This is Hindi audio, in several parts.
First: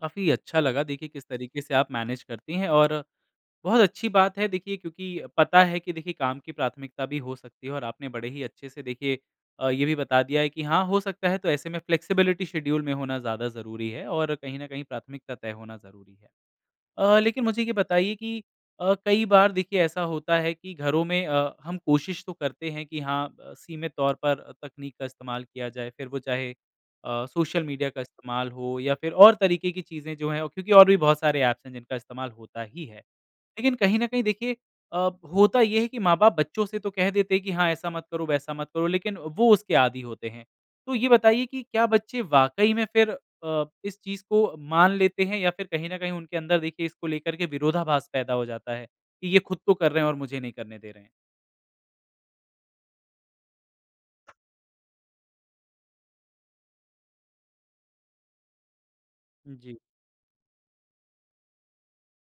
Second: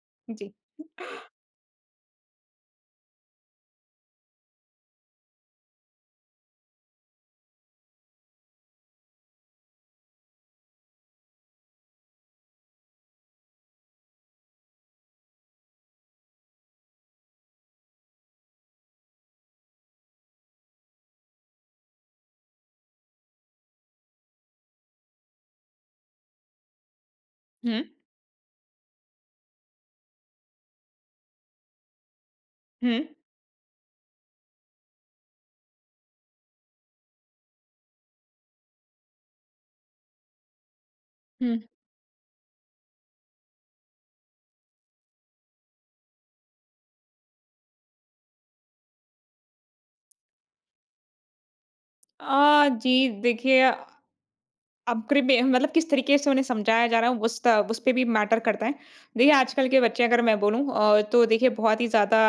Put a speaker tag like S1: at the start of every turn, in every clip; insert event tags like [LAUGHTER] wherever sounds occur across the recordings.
S1: काफ़ी
S2: जी।
S1: अच्छा लगा देखिए किस तरीके से आप मैनेज करती हैं और बहुत अच्छी बात है देखिए क्योंकि पता है कि देखिए काम की प्राथमिकता भी हो सकती है और आपने बड़े ही अच्छे से देखिए अ, ये भी बता दिया है कि हाँ, हो सकता है तो ऐसे में फ्लेक्सिबिलिटी शेड्यूल में होना ज़्यादा ज़रूरी है और कहीं न कहीं प्राथमिकता तय होना ज़रूरी है। अ, लेकिन मुझे ये बताइए कि अ, कई बार देखिए ऐसा होता है कि घरों में अ, हम कोशिश तो करते हैं कि हाँ, अ, सीमित तौर पर तकनीक का इस्तेमाल किया जाए फिर वो चाहे अ, सोशल
S2: हुँ।
S1: मीडिया का इस्तेमाल हो या फिर और तरीके की चीज़ें जो हैं क्योंकि और भी बहुत सारे एप्स हैं जिनका इस्तेमाल होता ही है।
S2: हुँ।
S1: लेकिन कहीं न कहीं देखिए अ, होता ये है कि माँ-बाप बच्चों से तो कह देते हैं कि हाँ, ऐसा मत करो-वैसा मत करो, लेकिन वो उसके आदि होते हैं। तो ये बताइए कि
S2: हुँ।
S1: क्या बच्चे वाक़ई में फिर अ, इस चीज़ को मान लेते हैं या फिर कहीं न कहीं उनके अंदर देखिए इसको लेकर के विरोधाभास पैदा हो जाता है? कि ये खुद तो कर रहे हैं और मुझे नहीं करने दे रहे हैं।
S2: अ, जी, देखिए। अब प्री मे मतलब किस तरीके से उन्हें समझाया जा रहा है उस ता उसपे भी मैटर करता है। देखिए
S1: उ,
S2: आजकल
S1: जी।
S2: के बच्चे अगर मैं बोलूँ अ, तो देखिए बहुत ही ज़्यादा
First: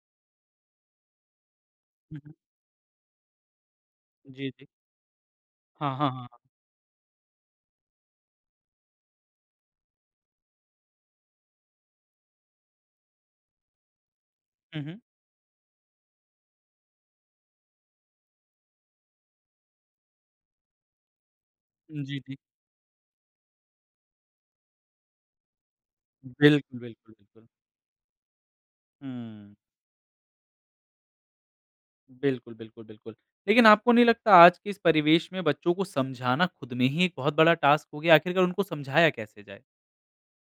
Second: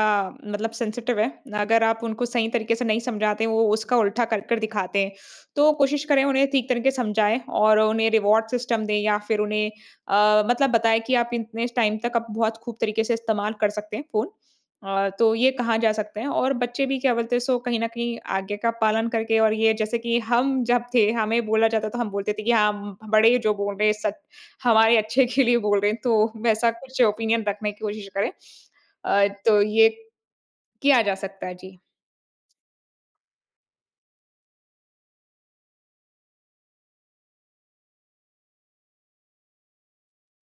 S2: मतलब सेंसिटिव है। अगर आप
S1: हुँ,
S2: उनको
S1: हुँ।
S2: सही तरीके से नहीं समझाते हो वो उसका उल्टा कर
S1: जी,
S2: कर
S1: जी।
S2: दिखाते हैं, तो
S1: हाँ,
S2: कोशिश
S1: हाँ,
S2: करें
S1: हाँ, हाँ।
S2: उन्हें ठीक तरीके से समझाएँ और उन्हें रिवार्ड सिस्टम दें या फिर उन्हें अ, मतलब बताएँ कि आप इतने टाइम तक आप बहुत खूब तरीके से इस्तेमाल कर सकते हैं फ़ोन
S1: हुँ, हुँ।
S2: अ, तो ये कहाँ जा सकते हैं। और बच्चे भी क्या बोलते हैं सो कहीं न कहीं आज्ञा का पालन करके और ये जैसे कि हम जब थे, हमें बोला जाता है तो हम
S1: जी,
S2: बोलते
S1: जी।
S2: थे कि हाँ, उम, उ बड़े जो बोल रहे हैं सच हमारे अच्छे के लिए बोल रहे हैं तो
S1: बिल्क
S2: वैसा कुछ
S1: बिल्कुल,
S2: ओपिनियन
S1: बिल्कुल।
S2: रखने की कोशिश करें। अ,
S1: हुँ।
S2: तो ये, किया जा सकता है। जी।
S1: बिल्कुल, बिल्कुल, बिल्कुल, लेकिन आपको नहीं लगता आज के इस परिवेश में बच्चों को समझाना खुद में ही एक बहुत बड़ा टास्क हो गया आखिरकार उनको समझाया कैसे जाए?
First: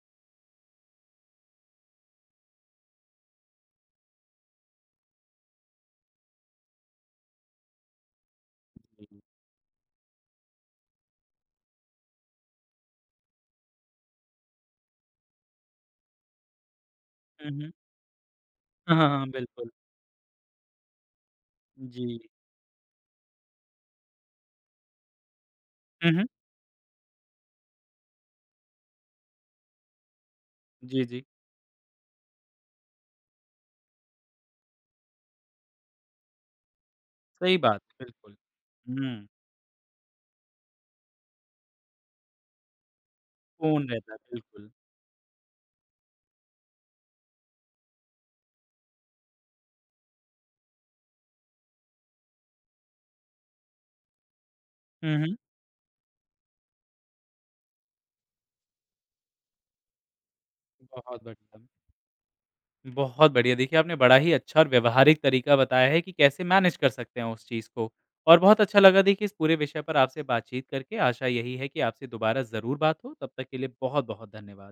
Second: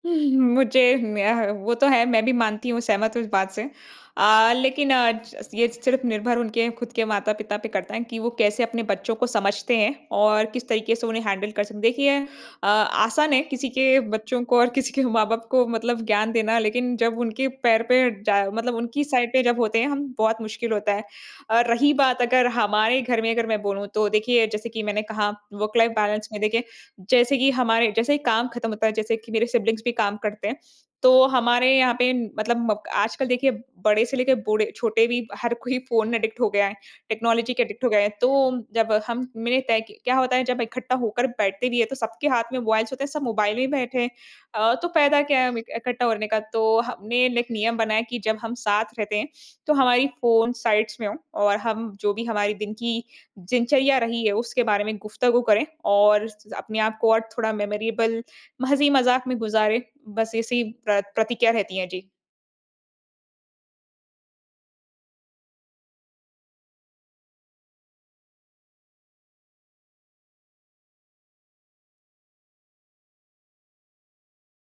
S2: [CHUCKLES] मुझे मैं ह वो तो है मैं भी मानती हूँ सहमत हूँ इस बात से। अ, लेकिन अ, च ये सिर्फ़ निर्भर उनके खुद के माता-पिता पे करता है कि वो कैसे अपने
S1: अ,
S2: बच्चों
S1: जी।
S2: को समझते हैं और किस तरीके से उन्हें हैंडल कर सक देखिए अ, आसान है किसी के बच्चों को और किसी के माँ-बाप को मतलब ज्ञान देना लेकिन जब उनके
S1: हुँ, हुँ।
S2: पैर पे जा मतलब
S1: हाँ,
S2: उनकी
S1: हाँ, हाँ।
S2: साइड पे जब
S1: बिल्कुल।
S2: होते हैं हम बहुत मुश्किल होता है। और रही
S1: जी।
S2: बात अगर हमारे घर में अगर मैं बोलूँ तो देखिए, जैसे कि मैंने कहा वर्क लाइफ़
S1: हुँ, हुँ।
S2: बैलेंस में देखिए जैसे कि हमारे जैसे ही काम खत्म होता है जैसे कि मेरे सिबलिंग्स भी काम करते हैं।
S1: जी,
S2: तो
S1: जी।
S2: हमारे यहाँ पे मतलब अ, आजकल देखिए बड़े से लेके बूढ़े छोटे भी हर कोई फ़ोन एडिक्ट हो गया है, टेक्नोलॉजी
S1: सही
S2: के
S1: बात,
S2: एडिक्ट हो गए हैं। तो
S1: बिल्कुल।
S2: जब हम
S1: हुँ।
S2: मैंने तय कि क्या होता है जब इकट्ठा होकर बैठते भी हैं तो सबके हाथ में मोबाइल्स होते हैं सब मोबाइल ही
S1: फ़ोन
S2: बैठे हैं।
S1: रहता है, बिल्कुल।
S2: अ, तो फ़ायदा क्या है हमें इकट्ठा होने का तो हम मेन एक नियम बनाया कि जब हम साथ रहते हैं तो हमारी फ़ोन साइड्स में हो और हम जो भी हमारी दिन की दिनचर्या रही है उसके बारे में
S1: हुँ, हुँ।
S2: गुफ़्तगू करें और स अपने आप को और थोड़ा मेमोरेबल म हँसी-मज़ाक में गुजारें। बस ऐसी ही प्र
S1: बहुत
S2: प्रतिक्रिया
S1: बढ़िया।
S2: रहती है। जी।
S1: बहुत बढ़िया, देखिए आपने बड़ा ही अच्छा और व्यवहारिक तरीका बताया है कि कैसे मैनेज कर सकते हैं उस चीज़ को, और बहुत अच्छा लगा देखिए इस पूरे विषय पर आपसे बात-चीत करके आशा यही है कि आपसे दोबारा ज़रूर बात हो, तब तक के लिए बहुत बहुत धन्यवाद।